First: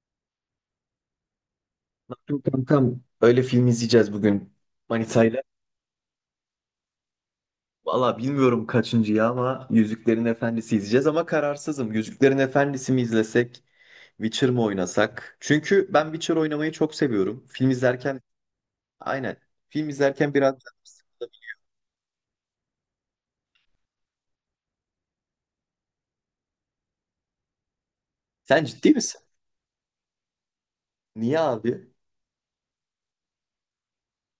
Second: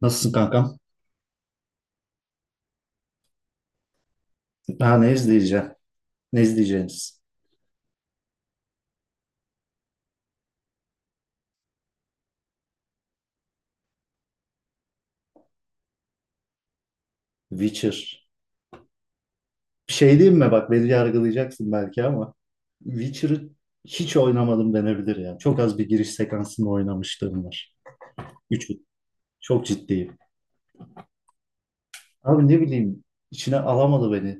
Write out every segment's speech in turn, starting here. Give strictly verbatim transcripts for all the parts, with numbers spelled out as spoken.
Nasılsın kankam? Tam tam öyle film izleyeceğiz bugün Ha, ne Manitayla. izleyeceğim? Ne izleyeceğiniz? Valla bilmiyorum kaçıncı ya ama Yüzüklerin Efendisi izleyeceğiz ama kararsızım. Yüzüklerin Efendisi mi izlesek, Witcher mı oynasak? Çünkü ben Witcher oynamayı çok seviyorum. Film Witcher. izlerken aynen. Film Bir şey izlerken diyeyim mi? biraz. Bak, beni yargılayacaksın belki ama Witcher'ı hiç oynamadım denebilir ya. Çok az bir giriş sekansını oynamışlığım var. Sen Üç. ciddi misin? Çok ciddiyim. Niye abi? Abi ne bileyim, içine alamadı beni.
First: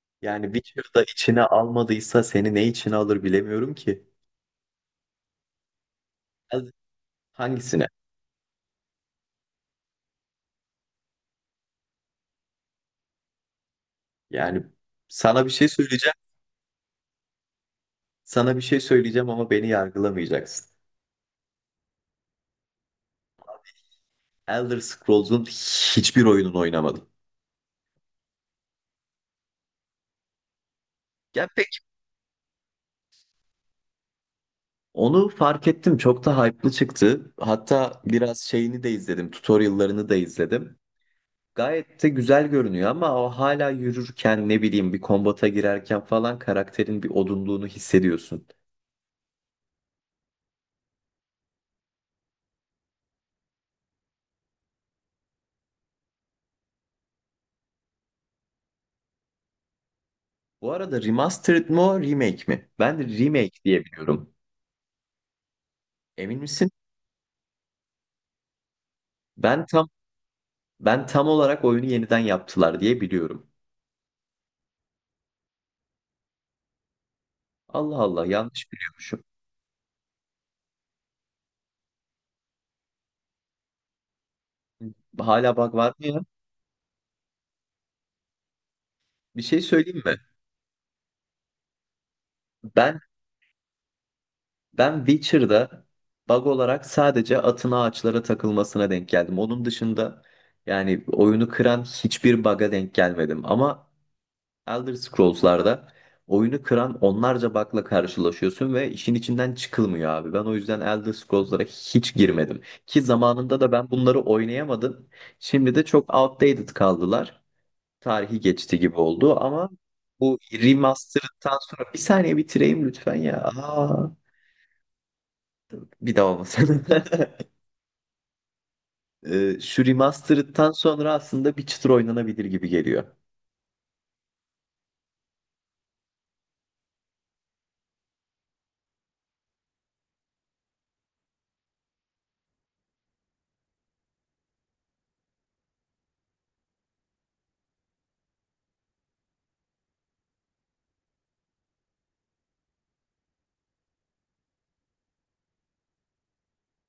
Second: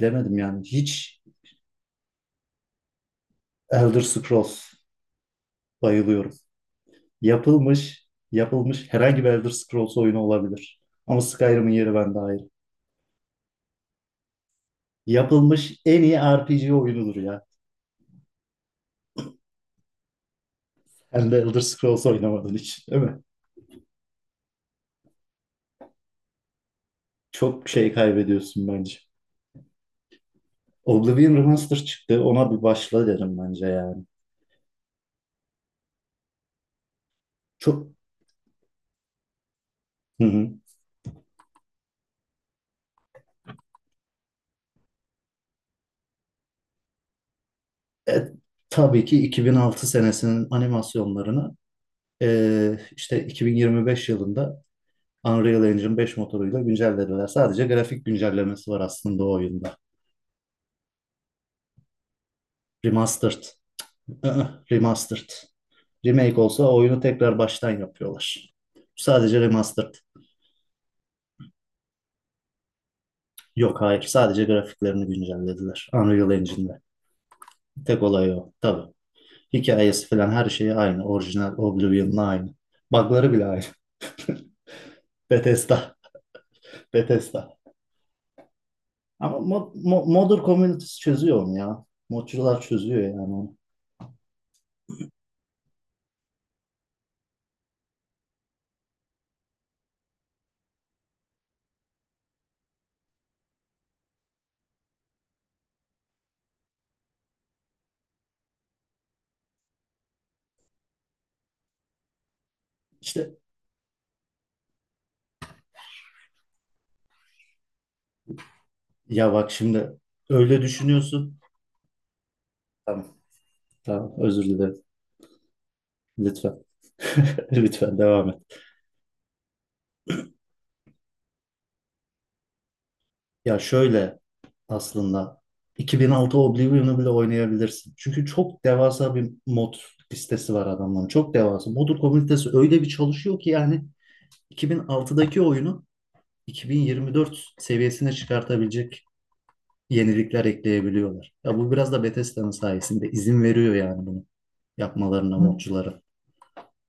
Bilemedim Yani yani. Witcher'da Hiç içine almadıysa seni ne içine alır bilemiyorum Elder ki. Scrolls bayılıyorum. Hadi. Hangisine? Yapılmış, yapılmış herhangi bir Elder Scrolls oyunu olabilir. Ama Skyrim'in yeri bende ayrı. Yani sana bir şey Yapılmış en söyleyeceğim. iyi R P G oyunudur ya. Sana bir şey söyleyeceğim ama beni yargılamayacaksın. Hem de Elder Scrolls oynamadığın hiç, değil mi? Elder Scrolls'un hiçbir oyununu oynamadım. Çok şey kaybediyorsun bence. Oblivion Ya pek Remaster çıktı. Ona bir başla derim bence yani. onu fark ettim. Çok da hype'lı çıktı. Çok. Hatta biraz şeyini de izledim. Tutorial'larını da Hı hı. izledim. Gayet de güzel görünüyor ama o hala yürürken ne bileyim bir kombata girerken falan karakterin bir odunluğunu E, hissediyorsun. tabii ki iki bin altı senesinin animasyonlarını e, işte iki bin yirmi beş yılında Unreal Engine beş motoruyla güncellediler. Sadece grafik güncellemesi var aslında o oyunda. Bu arada remastered mı remake mi? Ben Remastered. remake diye biliyorum. Hı-hı, Remastered. Emin Remake misin? olsa oyunu tekrar baştan yapıyorlar. Sadece Ben tam remastered. Ben tam olarak oyunu yeniden yaptılar diye biliyorum. Yok, hayır, sadece grafiklerini güncellediler Unreal Engine'de. Allah Tek Allah olay o yanlış tabii. biliyormuşum. Hikayesi falan, her şeyi aynı. Orijinal Oblivion'la aynı. Bug'ları bile aynı. Hala bug Bethesda. var mı ya? Bethesda. Ama Bir şey mod, söyleyeyim mo- mi? modder community'si çözüyor onu ya. Modcular Ben çözüyor yani onu. Ben Witcher'da bug olarak sadece atın ağaçlara takılmasına denk geldim. Onun dışında yani oyunu kıran hiçbir bug'a denk gelmedim. Ama Elder Scrolls'larda oyunu kıran onlarca bug'la karşılaşıyorsun ve işin içinden çıkılmıyor abi. Ben o yüzden Elder Scrolls'lara hiç girmedim. Ki İşte zamanında da ben bunları oynayamadım. Şimdi de çok outdated kaldılar. Tarihi geçti gibi ya, oldu bak ama şimdi bu öyle düşünüyorsun. remaster'dan sonra bir saniye bitireyim lütfen Tamam. ya. Aa. Tamam, özür dilerim. Bir daha Lütfen. olmasın. Lütfen devam et. Ee, şu remastered'tan sonra aslında bir çıtır oynanabilir gibi geliyor. Ya şöyle, aslında iki bin altı Oblivion'u bile oynayabilirsin. Çünkü çok devasa bir mod listesi var adamların. Çok devasa. Modur komünitesi öyle bir çalışıyor ki, yani iki bin altıdaki oyunu iki bin yirmi dört seviyesine çıkartabilecek yenilikler ekleyebiliyorlar. Ya bu biraz da Bethesda'nın sayesinde, izin veriyor yani bunu yapmalarına, Hı. modculara.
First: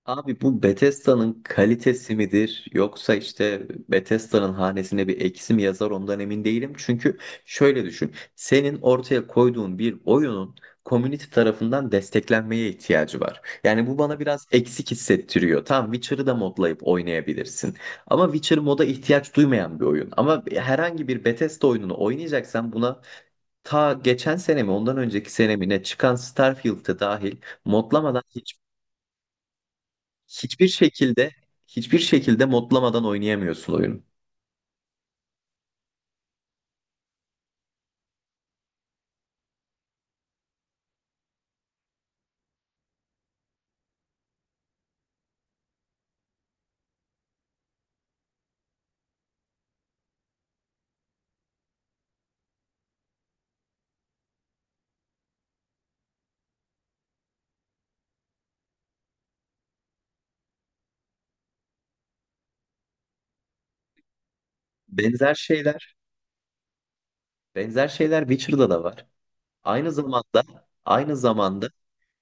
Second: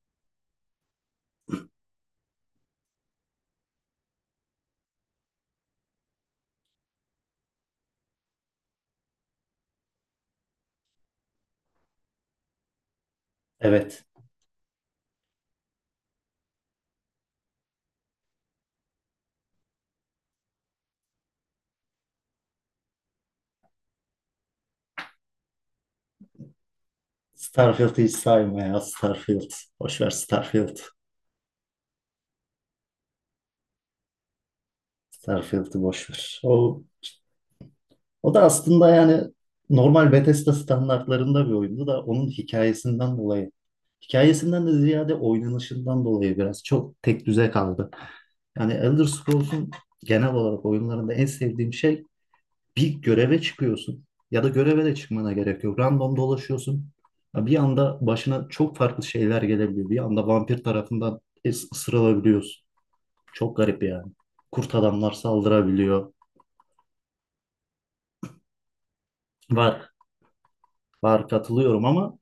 Abi bu Bethesda'nın kalitesi midir yoksa işte Bethesda'nın hanesine bir eksi mi yazar ondan emin değilim. Çünkü şöyle düşün. Senin ortaya koyduğun bir oyunun community tarafından desteklenmeye ihtiyacı var. Yani bu Evet. bana biraz eksik hissettiriyor. Tamam Witcher'ı da modlayıp oynayabilirsin. Ama Witcher moda ihtiyaç duymayan bir oyun. Ama herhangi bir Bethesda oyununu oynayacaksan buna ta geçen sene mi ondan önceki sene mi ne çıkan Starfield'e dahil Starfield'ı hiç modlamadan hiç, sayma ya, Starfield. Boş ver hiçbir Starfield. şekilde hiçbir şekilde modlamadan oynayamıyorsun oyunu. Starfield'ı boş ver. O O da aslında yani normal Bethesda standartlarında bir oyundu da, onun hikayesinden dolayı. Hikayesinden de ziyade oynanışından dolayı biraz çok tek düze kaldı. Yani Elder Scrolls'un genel olarak oyunlarında en sevdiğim şey, bir göreve çıkıyorsun ya da göreve de çıkmana gerek yok. Random dolaşıyorsun. Ya, bir anda başına çok farklı şeyler gelebiliyor. Bir anda vampir tarafından is- ısırılabiliyorsun. Çok garip yani. Kurt adamlar Benzer şeyler, saldırabiliyor. Benzer şeyler Witcher'da da var. Var, Aynı zamanda, aynı var, zamanda, katılıyorum ama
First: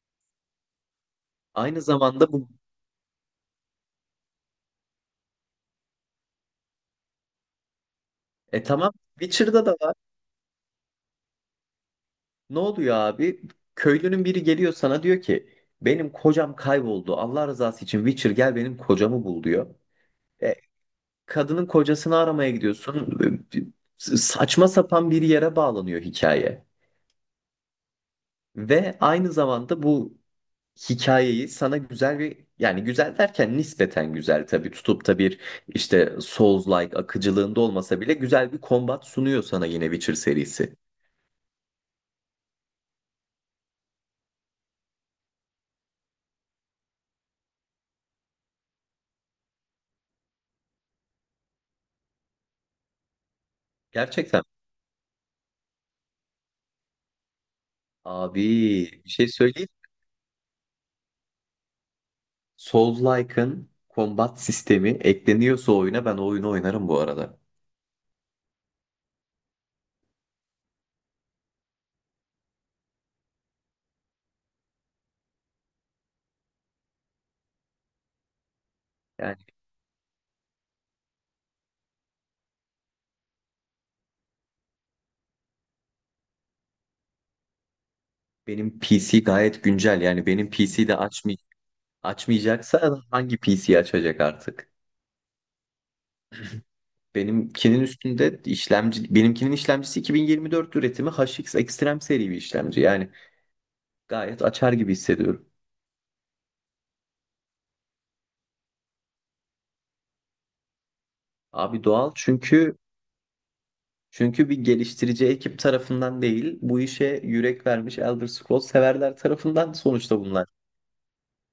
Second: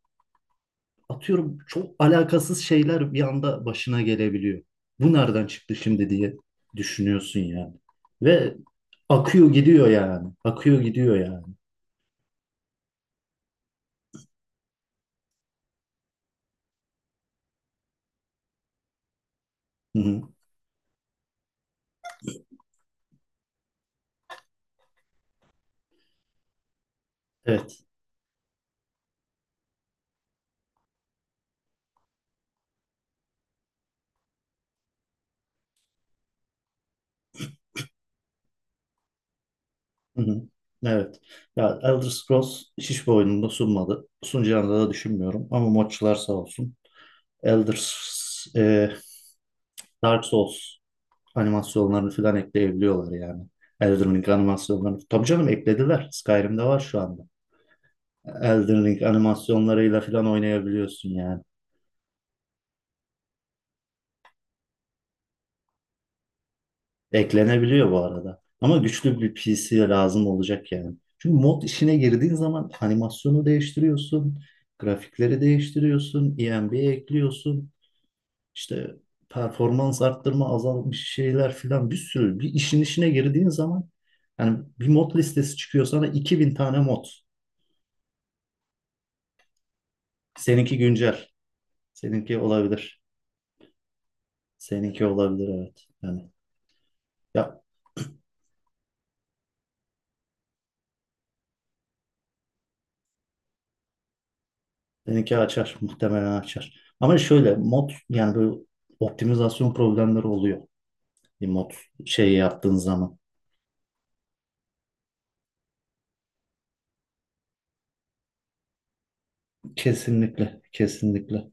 atıyorum, Aynı çok zamanda bu alakasız şeyler bir anda başına gelebiliyor. Bu nereden çıktı şimdi diye düşünüyorsun yani. Ve e tamam akıyor Witcher'da da gidiyor var. yani. Akıyor gidiyor yani. Ne oluyor abi? Köylünün biri geliyor sana diyor ki benim kocam kayboldu. Allah rızası için Witcher gel benim kocamı bul diyor. Hı-hı. E Kadının kocasını aramaya gidiyorsun. Saçma sapan bir yere bağlanıyor hikaye. Evet. Ve aynı zamanda bu hikayeyi sana güzel bir yani güzel derken nispeten güzel tabii tutup da bir işte Souls-like akıcılığında olmasa bile güzel bir kombat sunuyor sana yine Witcher Hı-hı. serisi. Evet. Ya Elder Scrolls hiçbir oyununda sunmadı. Sunacağını da düşünmüyorum ama modçular sağ olsun. Elder S- e, Dark Souls animasyonlarını falan ekleyebiliyorlar yani. Elden Ring Gerçekten animasyonlarını. Tabii canım, eklediler. Skyrim'de var şu anda. abi Elden Ring bir şey söyleyeyim. animasyonlarıyla falan oynayabiliyorsun yani. Souls-like'ın kombat sistemi ekleniyorsa oyuna ben o oyunu oynarım bu arada. Eklenebiliyor bu arada. Ama güçlü bir P C lazım olacak yani. Çünkü mod işine girdiğin zaman animasyonu değiştiriyorsun, grafikleri değiştiriyorsun, E M B ekliyorsun, işte Yani performans arttırma azalmış şeyler filan, bir sürü. Bir işin işine girdiğin zaman yani bir mod listesi çıkıyor sana, iki bin tane mod. benim P C gayet güncel. Yani benim Seninki P C'de güncel. açmayacağım. Seninki Açmayacaksa olabilir. hangi P C'yi açacak artık? Seninki olabilir, evet. Yani ya, Benimkinin üstünde işlemci, benimkinin işlemcisi iki bin yirmi dört üretimi H X Extreme seri bir işlemci. Yani gayet açar gibi Seninki hissediyorum. açar. Muhtemelen açar. Ama şöyle mod, yani böyle optimizasyon problemleri oluyor. Bir mod Abi doğal şeyi çünkü yaptığın zaman. çünkü bir geliştirici ekip tarafından değil, bu işe yürek vermiş Elder Scrolls severler tarafından sonuçta bunlar. Kesinlikle. Kesinlikle.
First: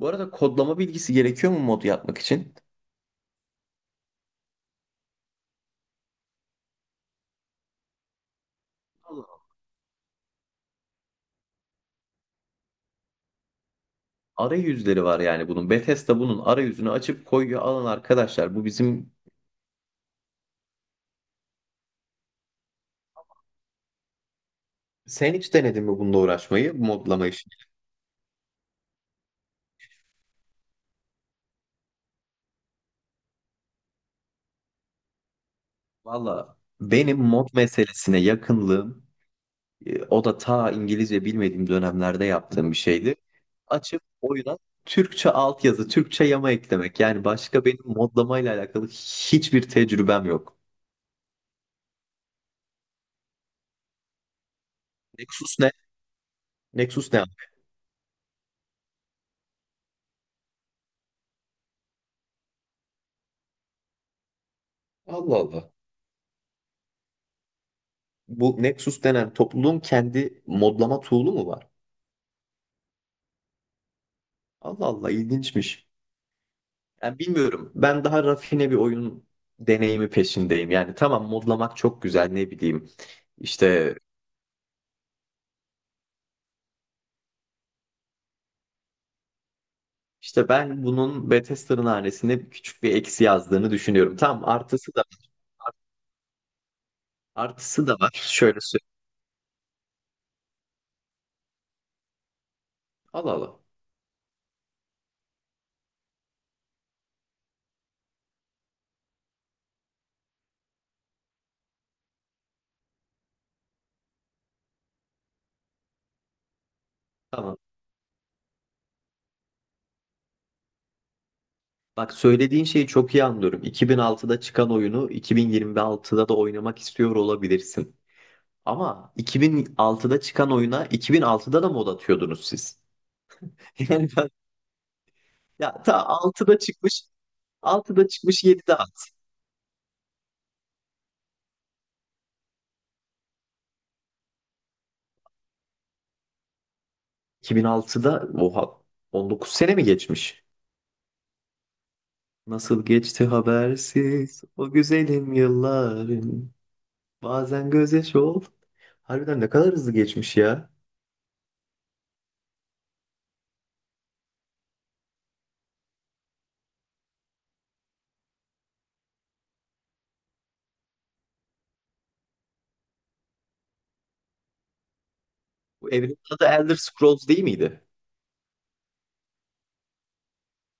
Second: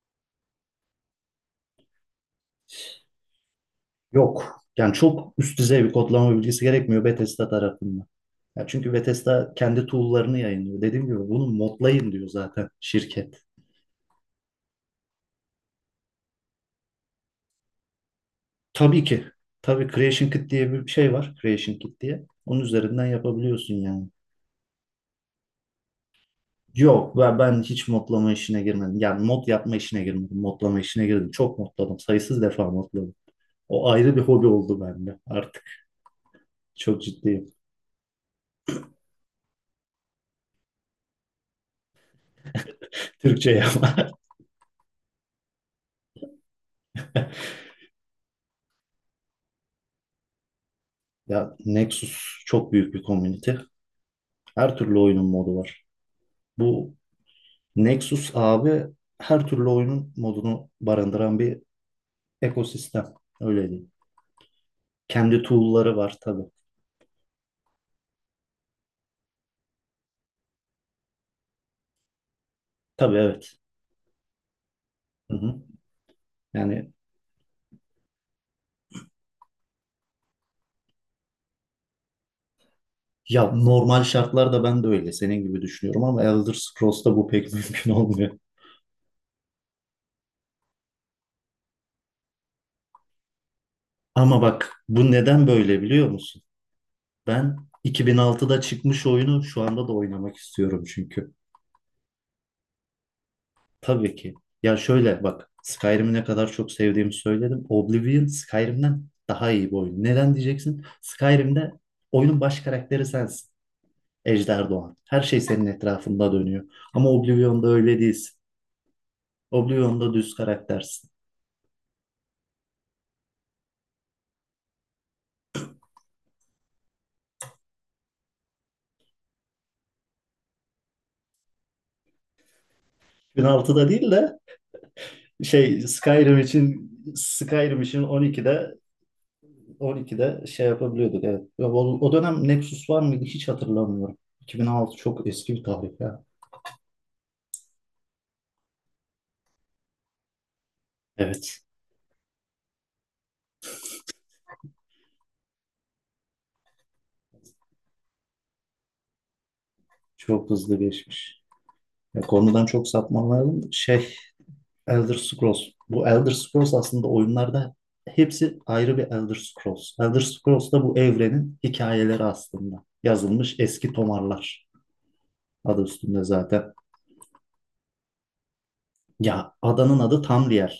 Bu arada kodlama bilgisi gerekiyor mu mod yapmak için? Yok. Yani çok üst düzey bir kodlama bilgisi gerekmiyor Bethesda tarafından. Ya çünkü Allah Allah. Bethesda kendi tool'larını yayınlıyor. Dediğim gibi bunu modlayın diyor zaten şirket. Arayüzleri var yani bunun. Bethesda bunun arayüzünü açıp koyuyor. Alın arkadaşlar bu Tabii bizim... ki. Tabii Creation Kit diye bir şey var. Creation Kit diye. Onun üzerinden yapabiliyorsun yani. Sen hiç denedin mi bununla uğraşmayı, Yok, modlamayı? ben, ben hiç modlama işine girmedim. Yani mod yapma işine girmedim. Modlama işine girdim. Çok modladım. Sayısız defa modladım. O ayrı bir hobi oldu bende artık. Valla Çok benim mod ciddiyim. meselesine yakınlığım e, o da ta İngilizce bilmediğim dönemlerde yaptığım bir şeydi. Türkçe yapma. Açıp oyuna Türkçe altyazı, Türkçe yama eklemek. Yani başka benim modlamayla alakalı hiçbir tecrübem yok. Ya Nexus çok büyük bir komünite. Her türlü oyunun modu Nexus ne? var. Bu Nexus ne, abi? Nexus abi, her türlü oyunun modunu barındıran bir ekosistem. Öyle diyeyim. Allah Kendi Allah. tool'ları var tabii. Bu Nexus denen topluluğun kendi modlama tool'u mu var? Tabii, evet. Allah Allah Hı hı. ilginçmiş. Yani Yani bilmiyorum. Ben daha rafine bir oyun deneyimi peşindeyim. Yani tamam modlamak çok güzel ne bileyim. ya, İşte normal şartlarda ben de öyle senin gibi düşünüyorum ama Elder Scrolls'ta bu pek mümkün olmuyor. İşte ben bunun Bethesda'nın hanesine küçük bir eksi yazdığını düşünüyorum. Ama Tam bak, artısı da bu neden böyle biliyor musun? Ben artısı da var. Şöyle iki bin altıda söyleyeyim. çıkmış oyunu şu anda da oynamak istiyorum çünkü. Allah Allah. Tabii ki. Ya şöyle bak, Skyrim'i ne kadar çok sevdiğimi söyledim. Oblivion Skyrim'den daha iyi bir oyun. Neden diyeceksin? Skyrim'de oyunun baş karakteri sensin. Ejder Doğan. Her şey senin etrafında dönüyor. Ama Tamam. Oblivion'da öyle değilsin. Oblivion'da düz karaktersin. Bak söylediğin şeyi çok iyi anlıyorum. iki bin altıda çıkan oyunu iki bin yirmi altıda da oynamak istiyor olabilirsin. Ama iki bin altıda çıkan oyuna iki bin altıda da mod atıyordunuz siz. iki bin altıda Yani değil ben, de Şey ya ta Skyrim altıda için çıkmış Skyrim için altıda çıkmış 12'de yedide at. 12'de şey yapabiliyorduk, evet. Ya O, o dönem Nexus var mıydı hiç hatırlamıyorum. iki bin altı çok eski bir tarih ya. iki bin altıda oha on dokuz sene mi geçmiş? Evet. Nasıl geçti habersiz o güzelim yıllarım. Bazen gözyaşı ol. Harbiden ne kadar hızlı geçmiş Çok ya. hızlı geçmiş. Ya, konudan çok sapmamayalım. Şey Elder Scrolls. Bu Elder Scrolls aslında oyunlarda hepsi ayrı bir Elder Scrolls. Elder Scrolls da bu evrenin hikayeleri aslında. Yazılmış eski tomarlar. Adı Bu evrenin üstünde adı zaten. Elder Scrolls değil miydi? Ya adanın adı Tamriel.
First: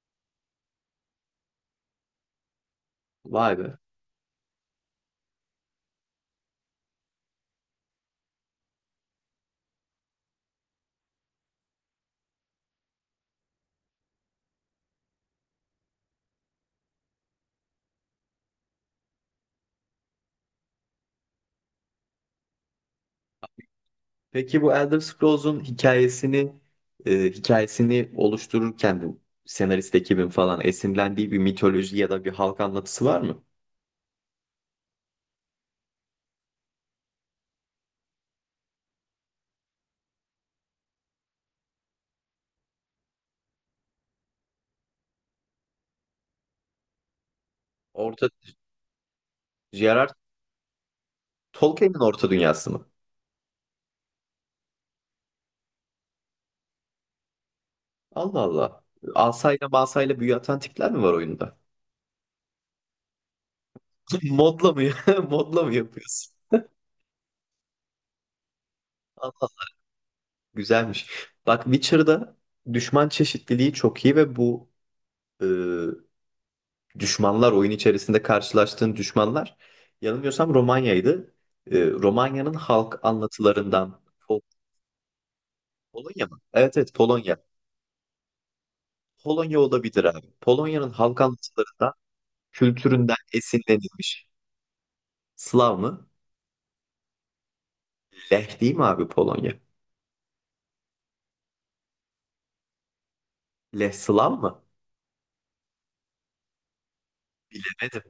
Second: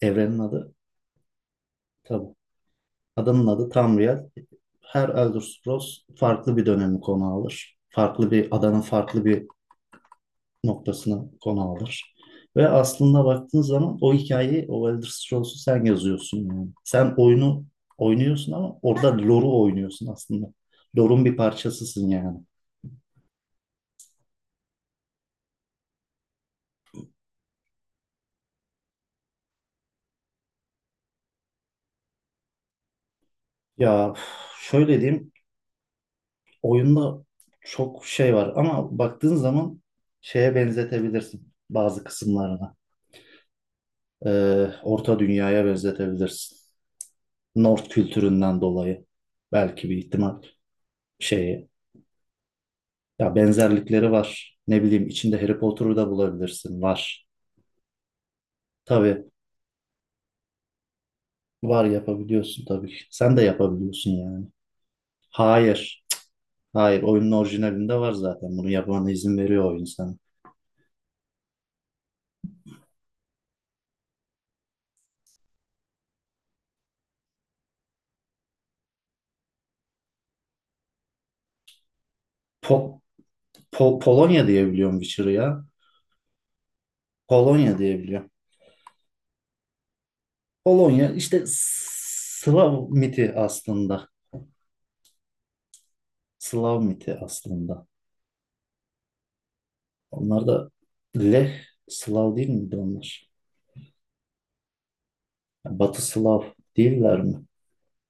Evrenin adı tabii. Adamın Vay adı be. Tamriel. Her Elder Scrolls farklı bir dönemi konu alır. Farklı bir adanın farklı bir noktasını konu alır. Ve aslında baktığın zaman o hikayeyi, o Elder Scrolls'u sen yazıyorsun yani. Sen oyunu oynuyorsun ama orada lore'u oynuyorsun aslında. Lore'un bir parçasısın yani. Peki bu Elder Scrolls'un hikayesini e, hikayesini oluştururken bu senarist ekibin falan esinlendiği bir mitoloji ya da bir halk anlatısı var mı? Ya üf, şöyle diyeyim, oyunda çok şey var ama baktığın zaman şeye benzetebilirsin bazı kısımlarına. Ee, Orta Dünya'ya benzetebilirsin. North Orta kültüründen dolayı, belki bir J R R. ihtimal şeyi. Tolkien'in Orta Dünyası mı? Ya benzerlikleri var. Ne bileyim, içinde Harry Potter'ı da bulabilirsin. Var. Allah Allah. Tabii Asayla masayla büyü atan tipler mi var oyunda? var, yapabiliyorsun tabii ki. Sen de yapabiliyorsun yani. Modla mı? Modla mı Hayır. yapıyorsun? Hayır, oyunun orijinalinde var zaten. Bunu yapmana izin veriyor oyun sana. Güzelmiş. Bak Witcher'da düşman çeşitliliği çok iyi ve bu e, düşmanlar oyun içerisinde karşılaştığın düşmanlar yanılmıyorsam Romanya'ydı. E, Romanya'nın Po halk Po- anlatılarından Pol- Polonya diyebiliyorum Witcher'ı ya. Polonya mı? Evet evet Polonya. Polonya diyebiliyorum. Polonya olabilir abi. Polonya'nın Polonya halk işte anlatılarından Slav kültüründen miti aslında. esinlenilmiş. Slav mı? Slav miti aslında. Leh değil mi abi Polonya? Onlar da Leh, Slav değil miydi onlar? Leh Slav mı? Batı Slav değiller mi? Bilemedim.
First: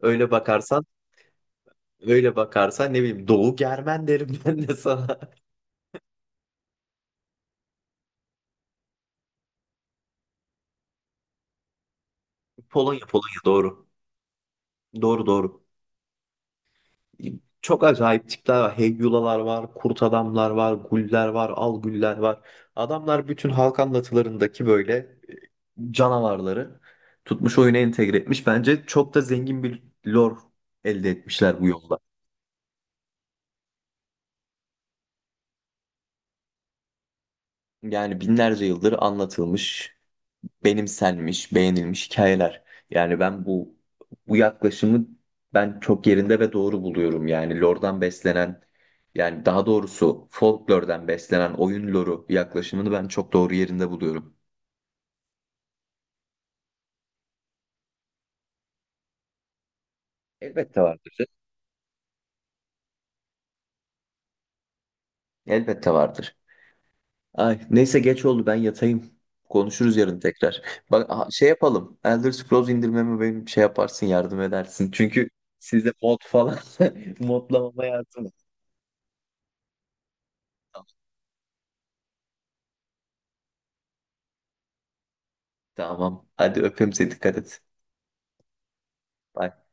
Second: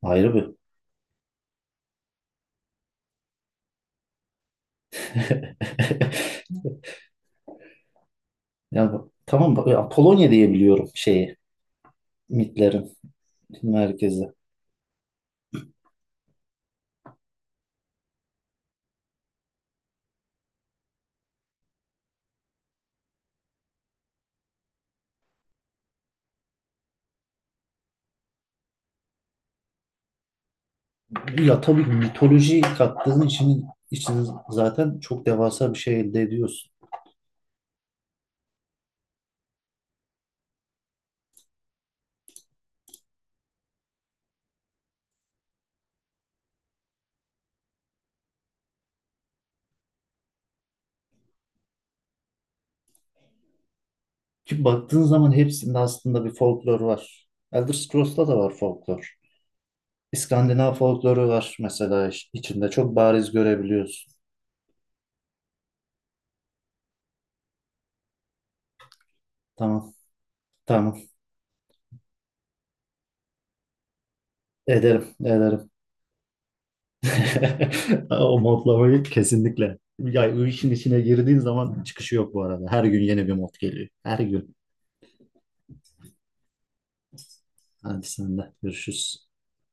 Öyle Ayrı bir. bakarsan Öyle bakarsan ne bileyim Doğu Germen derim ben de sana. Ya bu- tamam bak, ya Polonya diye biliyorum şeyi, mitlerin Polonya, Polonya doğru. merkezi. Doğru doğru. Çok acayip tipler var. Heyyulalar var, kurt adamlar var, guller var, al güller var. Adamlar bütün halk anlatılarındaki böyle e, canavarları tutmuş oyuna entegre etmiş. Bence çok da zengin bir lore elde Ya etmişler bu tabii, yolda. mitoloji kattığın için için zaten çok devasa bir şey elde ediyorsun. Yani binlerce yıldır anlatılmış benimsenmiş, beğenilmiş hikayeler. Yani ben bu bu yaklaşımı ben çok yerinde ve doğru buluyorum. Yani lore'dan beslenen yani daha doğrusu folklor'dan beslenen oyun lore'u yaklaşımını ben çok doğru yerinde buluyorum. Ki baktığın zaman hepsinde aslında bir folklor var. Elder Scrolls'ta da var folklor. İskandinav Elbette vardır. folkloru var mesela, iç- içinde çok bariz görebiliyorsun. Elbette vardır. Ay, neyse geç oldu ben yatayım. Tamam, Konuşuruz yarın tekrar. tamam. Bak aha, şey yapalım. Elder Scrolls indirmemi benim şey yaparsın yardım edersin. Ederim, Çünkü ederim. size mod falan modlamama yardım et. O modlamayı kesinlikle. Ya o işin içine girdiğin zaman çıkışı yok bu arada. Her gün yeni bir mod geliyor. Her gün. Tamam. Hadi öpeyim seni dikkat et. Hadi, sen de, görüşürüz. Bay